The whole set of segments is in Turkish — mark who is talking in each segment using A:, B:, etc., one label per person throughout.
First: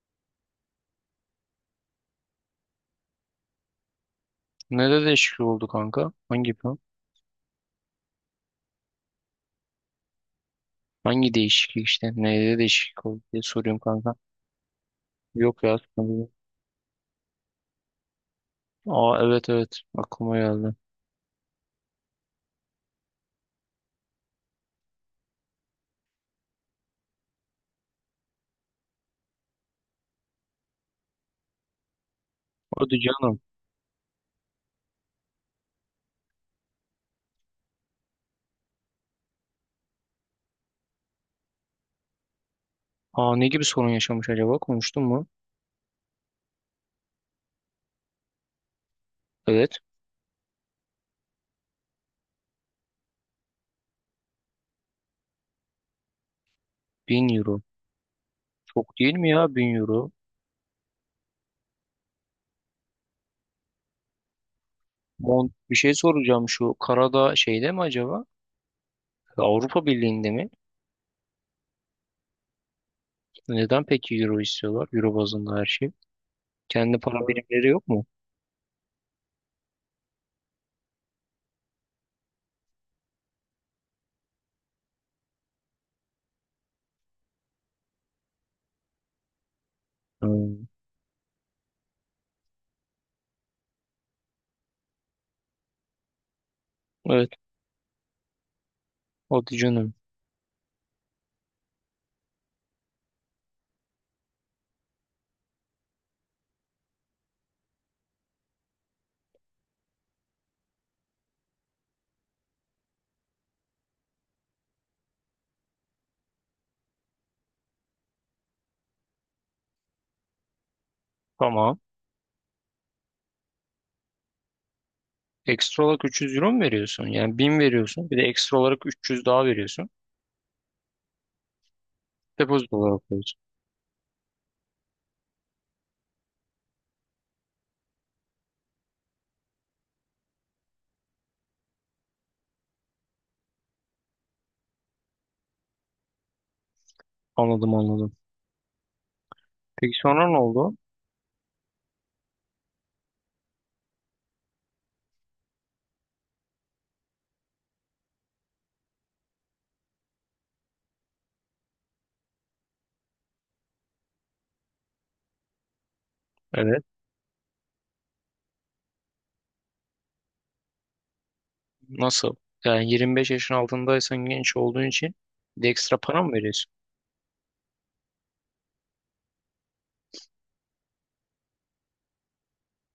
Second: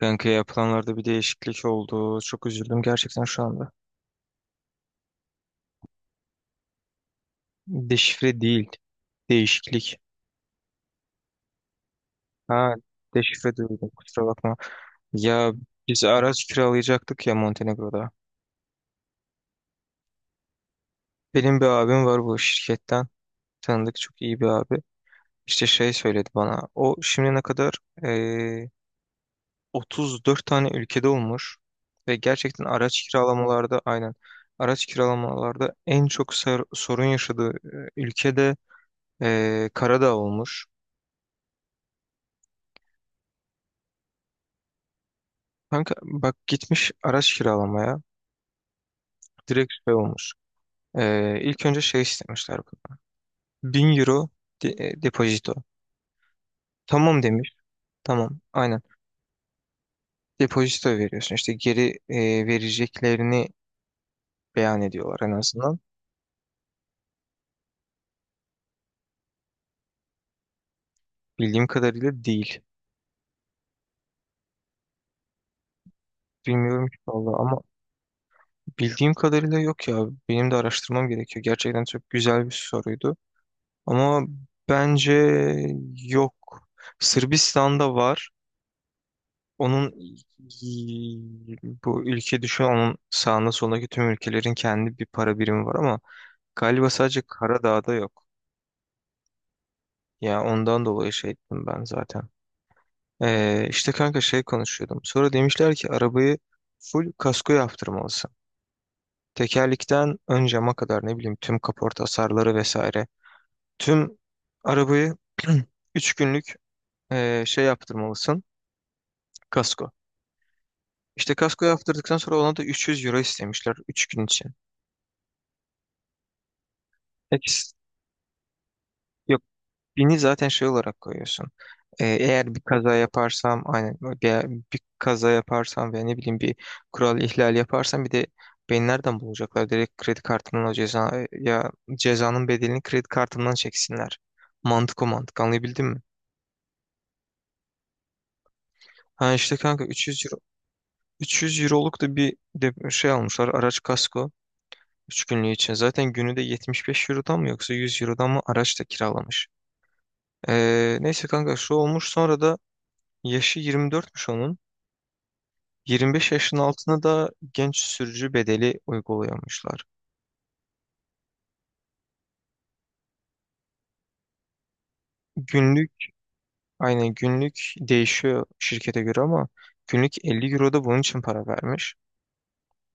A: Kanka yapılanlarda bir değişiklik oldu. Çok üzüldüm gerçekten şu anda.
B: Nede değişiklik oldu kanka? Hangi plan?
A: Deşifre değil. Değişiklik.
B: Hangi değişiklik işte? Neyde
A: Ha,
B: değişiklik oldu diye
A: deşifre
B: soruyorum
A: duydum,
B: kanka.
A: kusura bakma. Ya
B: Yok ya
A: biz
B: sanırım.
A: araç kiralayacaktık ya Montenegro'da.
B: Aa, evet evet, aklıma geldi.
A: Benim bir abim var bu şirketten. Tanıdık, çok iyi bir abi. İşte şey söyledi bana. O şimdiye kadar eee, 34 tane ülkede olmuş. Ve gerçekten
B: Hadi
A: araç
B: canım.
A: kiralamalarda aynen. Araç kiralamalarda en çok sorun yaşadığı ülkede Karadağ olmuş.
B: Aa, ne gibi sorun yaşamış acaba? Konuştun mu?
A: Kanka bak, gitmiş araç kiralamaya, direkt
B: Evet.
A: şey olmuş. İlk önce şey istemişler bana. 1.000 € depozito. Tamam
B: Bin
A: demiş.
B: euro.
A: Tamam, aynen.
B: Çok değil mi ya 1.000 euro?
A: Depozito veriyorsun. İşte geri vereceklerini beyan ediyorlar en
B: Mont, bir
A: azından.
B: şey soracağım, şu Karadağ şeyde mi acaba? Avrupa Birliği'nde mi?
A: Bildiğim kadarıyla değil.
B: Neden peki euro istiyorlar? Euro bazında her şey.
A: Bilmiyorum ki
B: Kendi para
A: valla ama
B: birimleri yok mu?
A: bildiğim kadarıyla yok ya. Benim de araştırmam gerekiyor. Gerçekten çok güzel bir soruydu. Ama bence yok. Sırbistan'da var. Onun,
B: Hmm.
A: bu ülke düşün, onun sağında solundaki tüm ülkelerin kendi bir para birimi var ama galiba sadece
B: Evet.
A: Karadağ'da yok.
B: Hadi canım.
A: Ya ondan dolayı şey ettim ben zaten. İşte kanka şey konuşuyordum. Sonra demişler ki arabayı full kasko yaptırmalısın. Tekerlikten ön cama kadar, ne bileyim, tüm kaporta hasarları vesaire. Tüm arabayı 3 günlük şey yaptırmalısın. Kasko. İşte kasko
B: Tamam.
A: yaptırdıktan sonra ona da 300 € istemişler 3 gün için.
B: Ekstra olarak 300 euro mu veriyorsun? Yani 1.000
A: Peki.
B: veriyorsun. Bir de ekstra olarak 300
A: Yok,
B: daha veriyorsun.
A: 1.000'i zaten şey olarak koyuyorsun. Eğer bir
B: Depozito
A: kaza
B: olarak veriyorsun.
A: yaparsam aynen bir kaza yaparsam veya ne bileyim bir kural ihlali yaparsam, bir de beni nereden bulacaklar? Direkt kredi kartımdan o ceza ya cezanın bedelini kredi kartımdan çeksinler. Mantık o mantık, anlayabildin mi?
B: Anladım anladım.
A: Ha, işte kanka
B: Peki
A: 300
B: sonra
A: euro
B: ne oldu?
A: 300 euroluk da bir de şey almışlar, araç kasko 3 günlüğü için. Zaten günü de 75 eurodan mı yoksa 100 eurodan mı araç da kiralamış. Neyse kanka, şu olmuş sonra da. Yaşı 24'müş onun. 25 yaşın
B: Evet.
A: altına da genç sürücü bedeli uyguluyormuşlar.
B: Nasıl? Yani 25 yaşın altındaysan genç olduğun için bir de
A: Günlük,
B: ekstra para mı veriyorsun?
A: aynen günlük değişiyor şirkete göre ama günlük 50 € da bunun için para vermiş.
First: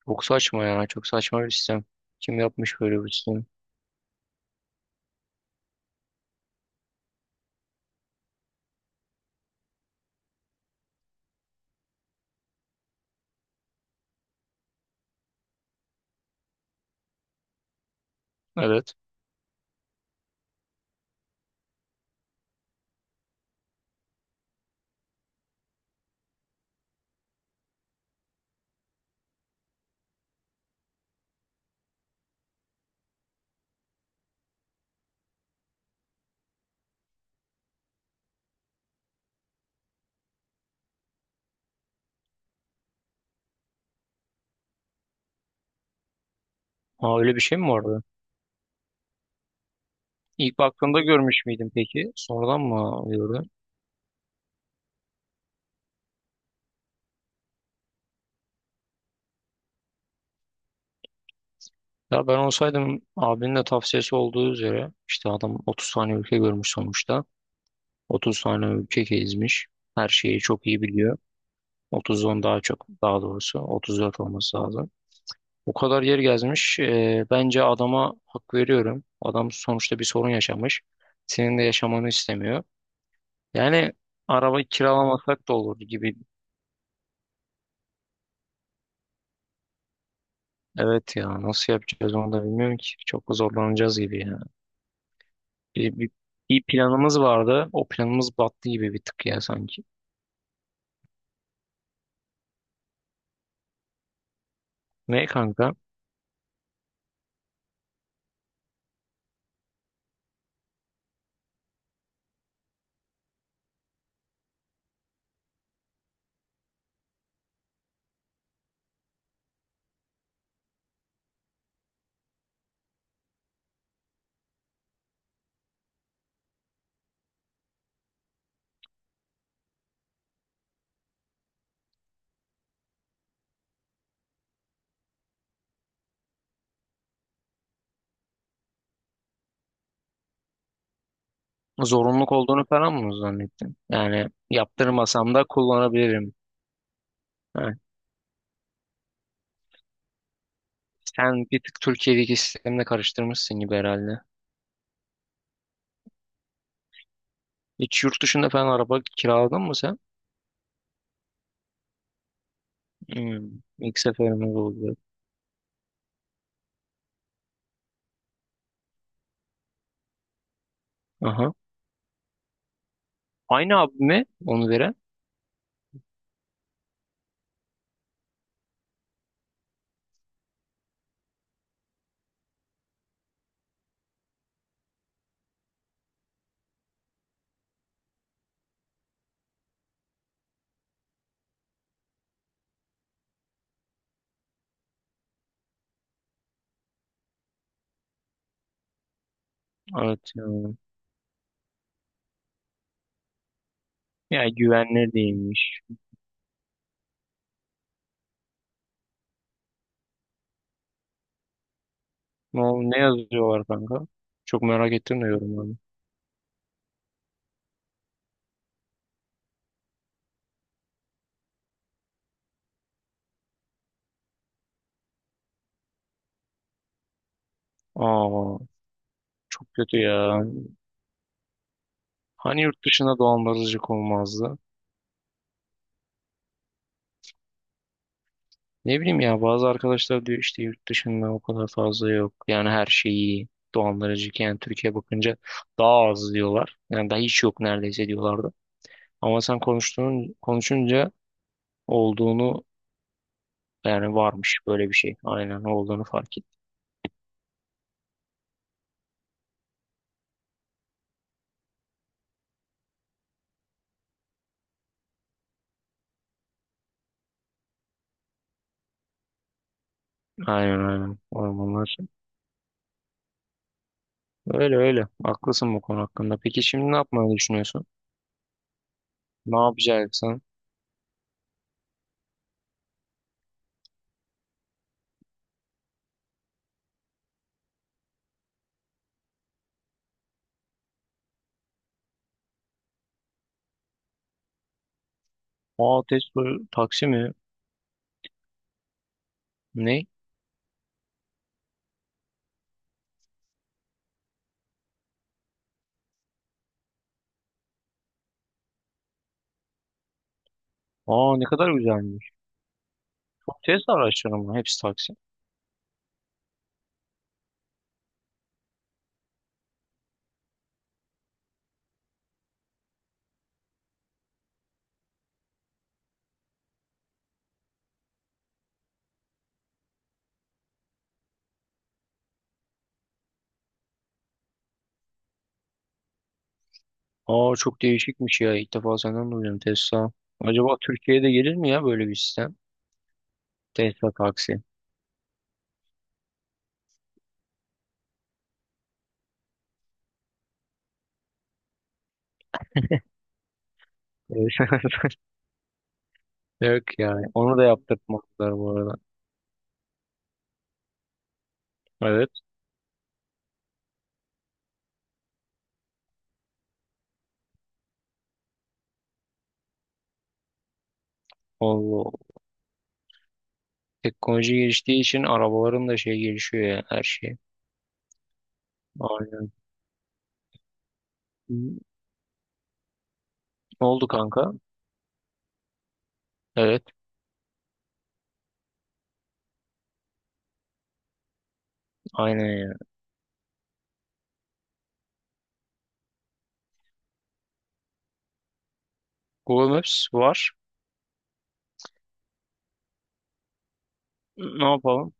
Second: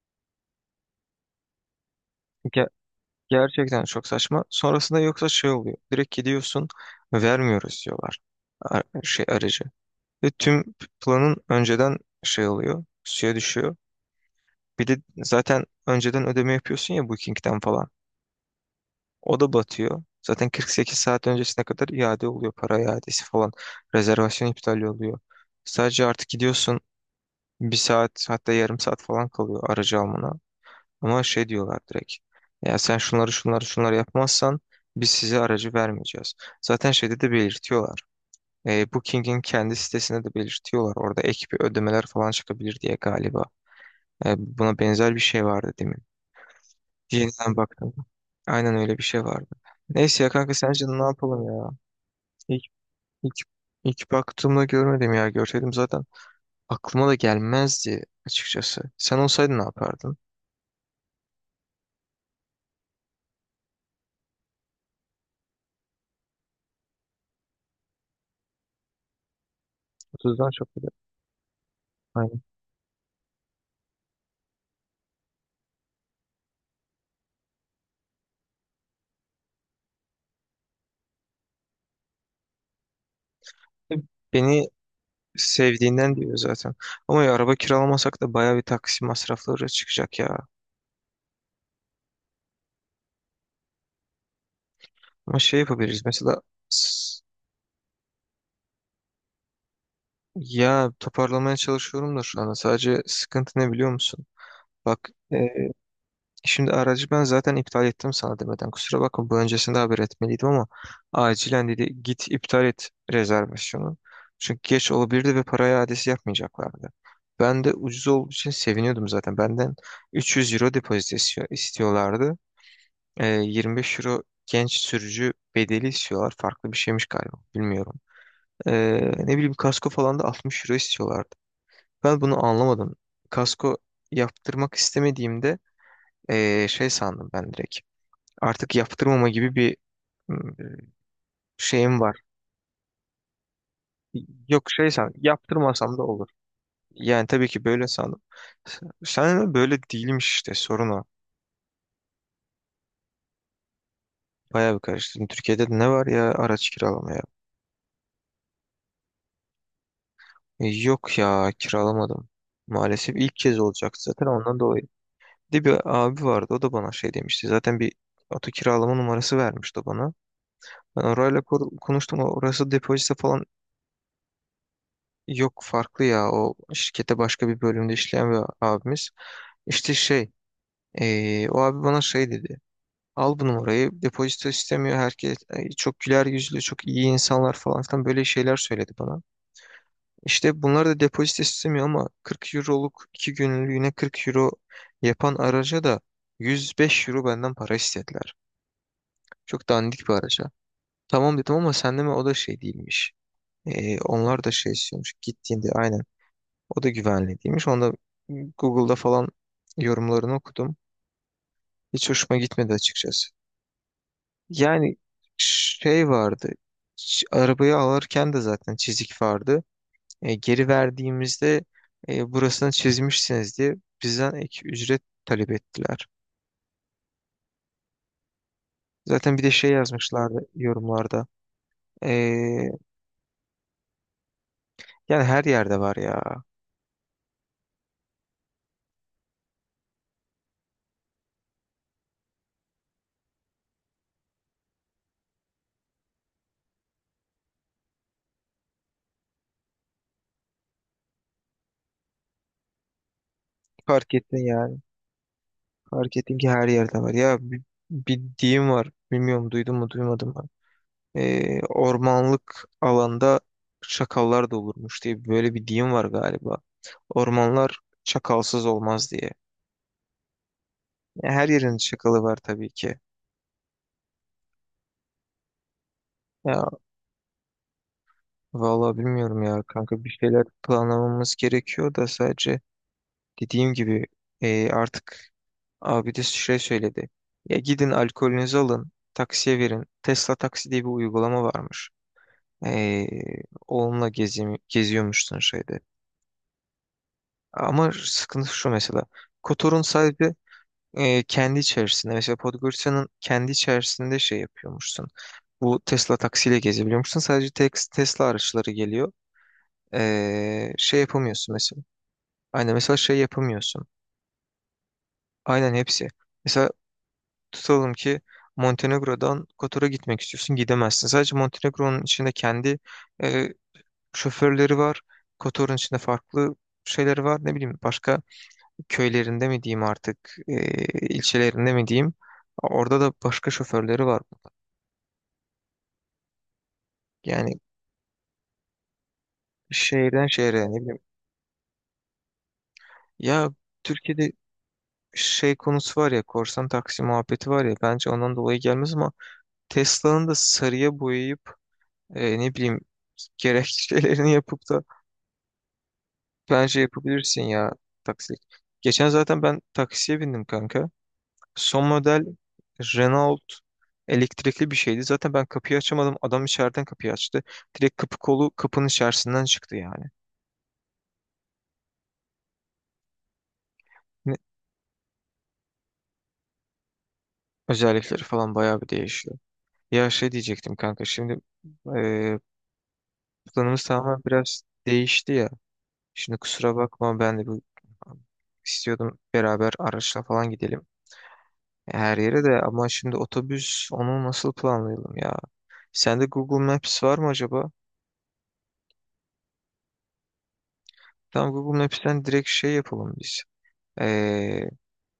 B: Çok saçma ya. Çok saçma bir sistem. Kim
A: Ge-
B: yapmış böyle bir sistemi?
A: Gerçekten çok saçma. Sonrasında yoksa şey oluyor. Direkt gidiyorsun, vermiyoruz diyorlar şey aracı. Ve tüm planın önceden şey oluyor, suya düşüyor. Bir de zaten önceden ödeme yapıyorsun ya Booking'den falan.
B: Evet.
A: O da batıyor. Zaten 48 saat öncesine kadar iade oluyor. Para iadesi falan. Rezervasyon iptali oluyor. Sadece artık gidiyorsun, bir saat hatta yarım saat falan kalıyor aracı almana. Ama şey diyorlar direkt. Ya sen şunları şunları şunları yapmazsan biz size aracı vermeyeceğiz. Zaten şeyde de belirtiyorlar. Booking'in kendi sitesinde de belirtiyorlar. Orada ek bir ödemeler falan çıkabilir diye galiba. Buna benzer bir şey vardı demin.
B: Ha, öyle bir
A: Yeniden
B: şey mi
A: baktım.
B: vardı?
A: Aynen öyle bir şey vardı. Neyse ya kanka,
B: İlk
A: sence
B: baktığımda
A: ne yapalım
B: görmüş
A: ya?
B: müydüm peki? Sonradan
A: İlk,
B: mı
A: ilk,
B: gördün?
A: ilk baktığımda görmedim ya. Görseydim zaten aklıma da gelmezdi açıkçası. Sen olsaydın ne yapardın?
B: Ya ben olsaydım, abinin de tavsiyesi olduğu üzere, işte adam 30 tane ülke görmüş sonuçta. 30 tane ülke gezmiş. Her şeyi
A: 30'dan çok
B: çok iyi
A: güzel.
B: biliyor.
A: Aynen.
B: 30'dan daha çok, daha doğrusu 34 olması lazım. O kadar yer gezmiş. Bence adama hak veriyorum. Adam sonuçta bir sorun yaşamış. Senin de yaşamanı istemiyor. Yani araba
A: Beni
B: kiralamasak da olur
A: sevdiğinden
B: gibi.
A: diyor zaten. Ama ya araba kiralamasak da bayağı bir taksi masrafları çıkacak ya.
B: Evet ya, nasıl yapacağız onu da bilmiyorum ki. Çok zorlanacağız gibi ya.
A: Ama şey
B: Bir,
A: yapabiliriz
B: bir,
A: mesela.
B: bir planımız
A: s-
B: vardı. O planımız battı gibi bir tık ya sanki.
A: Ya toparlamaya çalışıyorum da şu anda, sadece sıkıntı ne biliyor musun? Bak,
B: Ne kanka?
A: şimdi aracı ben zaten iptal ettim sana demeden. Kusura bakma, bu öncesinde haber etmeliydim ama acilen dedi git iptal et rezervasyonu. Çünkü geç olabilirdi ve para iadesi yapmayacaklardı. Ben de ucuz olduğu için seviniyordum zaten. Benden 300 € istiyorlardı. 25 € genç sürücü bedeli istiyorlar. Farklı bir şeymiş galiba. Bilmiyorum. Ne bileyim kasko falan da 60 € istiyorlardı. Ben bunu anlamadım. Kasko yaptırmak istemediğimde şey sandım ben direkt. Artık yaptırmama gibi bir ım, şeyim var.
B: Zorunluluk olduğunu falan mı zannettin? Yani
A: Yok, şey san,
B: yaptırmasam da
A: yaptırmasam da olur.
B: kullanabilirim.
A: Yani tabii ki
B: Ha,
A: böyle sandım. S- Sen de böyle değilmiş, işte sorun o.
B: sen bir tık Türkiye'deki sistemle karıştırmışsın gibi herhalde.
A: Bayağı bir karıştırdım. Türkiye'de de ne var ya araç kiralamaya?
B: Hiç yurt dışında falan araba kiraladın mı sen?
A: Yok ya, kiralamadım. Maalesef ilk kez
B: Hmm, ilk
A: olacaktı zaten
B: seferimiz
A: ondan dolayı.
B: oldu.
A: Bir de bir abi vardı, o da bana şey demişti. Zaten bir oto kiralama numarası vermişti o bana. Ben orayla
B: Aha.
A: konuştum. Orası depozito falan
B: Aynı abi mi onu veren?
A: yok, farklı ya. O şirkette başka bir bölümde işleyen bir abimiz. İşte şey, o abi bana şey dedi. Al bu numarayı. Depozito istemiyor. Herkes, çok güler yüzlü, çok iyi insanlar falan filan, böyle şeyler söyledi bana. İşte bunlar da depozito istemiyor ama 40 euroluk, 2 günlüğüne 40 € yapan araca da 105 € benden para istediler. Çok dandik bir
B: Evet. Ya.
A: araca. Tamam dedim ama sen deme, o da şey değilmiş. Onlar da
B: Yani
A: şey
B: güvenilir
A: istiyormuş gittiğinde,
B: değilmiş.
A: aynen. O da güvenli değilmiş. Onda Google'da falan yorumlarını okudum. Hiç hoşuma gitmedi
B: Ne
A: açıkçası.
B: yazıyorlar kanka? Çok merak
A: Yani
B: ettim de yorumlarını.
A: şey vardı. Arabayı alırken de zaten çizik vardı. Geri verdiğimizde burasını çizmişsiniz diye bizden ek ücret talep ettiler.
B: Aa,
A: Zaten bir de şey
B: çok kötü ya.
A: yazmışlardı yorumlarda. E,
B: Hani yurt dışında dolandırıcılık olmazdı?
A: Yani her yerde var ya.
B: Ne bileyim ya, bazı arkadaşlar diyor işte yurt dışında o kadar fazla yok. Yani her şeyi dolandırıcı, yani Türkiye bakınca daha az diyorlar. Yani daha hiç yok neredeyse diyorlardı. Ama sen konuştuğun konuşunca olduğunu,
A: Fark
B: yani
A: ettin
B: varmış
A: yani.
B: böyle bir şey. Aynen olduğunu
A: Fark ettin
B: fark
A: ki
B: ettim.
A: her yerde var. Bir deyim var. Bilmiyorum, duydun mu duymadın mı, ormanlık alanda çakallar da olurmuş diye böyle bir deyim var galiba. Ormanlar çakalsız olmaz diye.
B: Aynen aynen,
A: Ya her yerin
B: ormanlar.
A: çakalı var tabii ki.
B: Öyle öyle. Haklısın bu konu hakkında. Peki
A: Ya
B: şimdi ne yapmayı düşünüyorsun?
A: vallahi bilmiyorum
B: Ne
A: ya kanka, bir
B: yapacaksın?
A: şeyler planlamamız gerekiyor da sadece dediğim gibi, artık abi de şey söyledi. Ya gidin alkolünüzü alın, taksiye verin. Tesla Taksi diye bir uygulama varmış. E, Onunla gezi geziyormuşsun şeyde.
B: Aa, Tesla taksi mi?
A: Ama sıkıntı şu mesela. Kotor'un
B: Ne?
A: sahibi, kendi içerisinde, mesela Podgorica'nın kendi içerisinde şey yapıyormuşsun. Bu Tesla taksiyle gezebiliyormuşsun. Sadece tek Tesla araçları geliyor. Şey
B: Aa, ne
A: yapamıyorsun
B: kadar
A: mesela.
B: güzelmiş.
A: Aynen, mesela şey
B: Çok
A: yapamıyorsun.
B: Tesla araçları mı? Hepsi taksi.
A: Aynen hepsi. Mesela tutalım ki Montenegro'dan Kotor'a gitmek istiyorsun. Gidemezsin. Sadece Montenegro'nun içinde kendi e, şoförleri var. Kotor'un içinde farklı şeyleri var. Ne bileyim, başka köylerinde mi diyeyim artık, ilçelerinde mi diyeyim, orada da başka şoförleri var.
B: Aa,
A: Yani
B: çok değişikmiş ya. İlk defa senden duydum Tesla.
A: şehirden şehre,
B: Acaba
A: ne bileyim.
B: Türkiye'de gelir mi ya böyle bir sistem?
A: Ya
B: Tesla
A: Türkiye'de
B: taksi.
A: şey konusu var ya, korsan taksi muhabbeti var ya, bence ondan dolayı gelmez ama Tesla'nın da sarıya boyayıp, ne bileyim, gerekçelerini yapıp da
B: Evet.
A: bence
B: Yok yani.
A: yapabilirsin
B: Onu da
A: ya taksilik.
B: yaptırtmadılar bu arada.
A: Geçen zaten ben taksiye bindim kanka. Son model
B: Evet.
A: Renault elektrikli bir şeydi. Zaten ben kapıyı açamadım. Adam içeriden kapıyı açtı. Direkt kapı kolu kapının içerisinden çıktı yani.
B: Allah Allah.
A: Ne-
B: Teknoloji geliştiği için arabaların da şey gelişiyor ya, her şey.
A: Özellikleri falan bayağı bir değişiyor.
B: Aynen.
A: Ya şey diyecektim kanka, şimdi e, planımız
B: Ne oldu
A: tamamen
B: kanka?
A: biraz değişti ya. Şimdi kusura
B: Evet.
A: bakma, ben de bu istiyordum, beraber araçla falan gidelim her yere
B: Aynen
A: de,
B: ya.
A: ama şimdi otobüs, onu nasıl planlayalım ya? Sende Google Maps var mı acaba?
B: Google Maps var.
A: Tam Google Maps'ten direkt şey yapalım biz. Ee,
B: Ne yapalım?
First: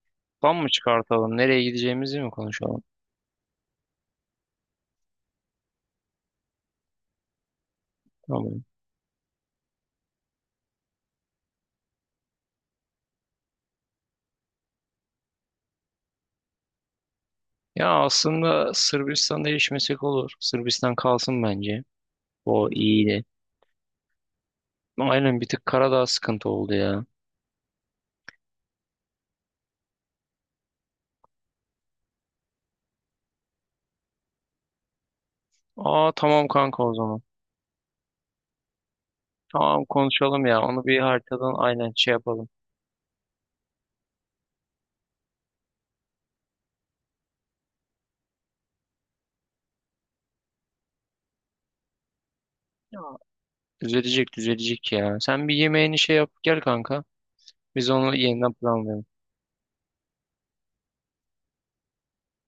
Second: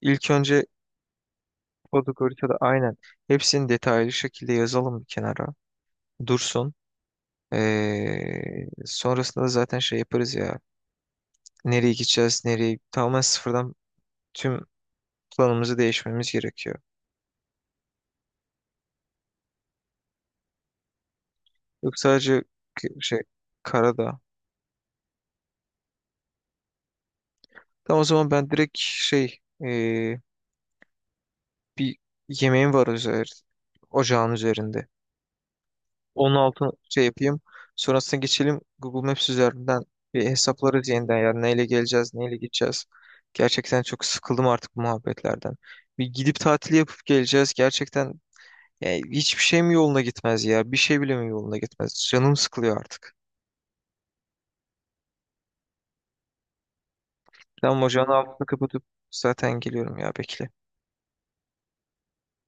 A: ilk
B: Plan
A: önce
B: mı çıkartalım? Nereye
A: koduk,
B: gideceğimizi mi konuşalım?
A: aynen, hepsini detaylı şekilde yazalım bir kenara. Dursun.
B: Tamam.
A: Sonrasında da zaten şey yaparız ya. Nereye gideceğiz, nereye, tamamen sıfırdan tüm planımızı değişmemiz gerekiyor.
B: Ya aslında Sırbistan'da değişmesek olur. Sırbistan kalsın bence.
A: Yok sadece
B: O
A: şey,
B: iyi.
A: karada.
B: Aynen, bir tık Karadağ sıkıntı oldu ya.
A: Tamam, o zaman ben direkt şey, ee, bir yemeğim var ocağın üzerinde.
B: Aa,
A: Onun
B: tamam
A: altını
B: kanka, o
A: şey
B: zaman.
A: yapayım. Sonrasında geçelim Google Maps üzerinden
B: Tamam,
A: bir
B: konuşalım ya. Onu
A: hesaplarız
B: bir
A: yeniden. Yani
B: haritadan
A: neyle
B: aynen şey
A: geleceğiz, neyle
B: yapalım.
A: gideceğiz. Gerçekten çok sıkıldım artık bu muhabbetlerden. Bir gidip tatil yapıp geleceğiz. Gerçekten yani hiçbir şey mi yoluna gitmez ya? Bir şey bile mi yoluna gitmez? Canım sıkılıyor
B: Ya,
A: artık.
B: düzelecek düzelecek ya. Sen bir yemeğini şey yap gel kanka.
A: Tamam,
B: Biz
A: hocanın
B: onu
A: altını
B: yeniden
A: kapatıp
B: planlayalım.
A: zaten geliyorum ya, bekle.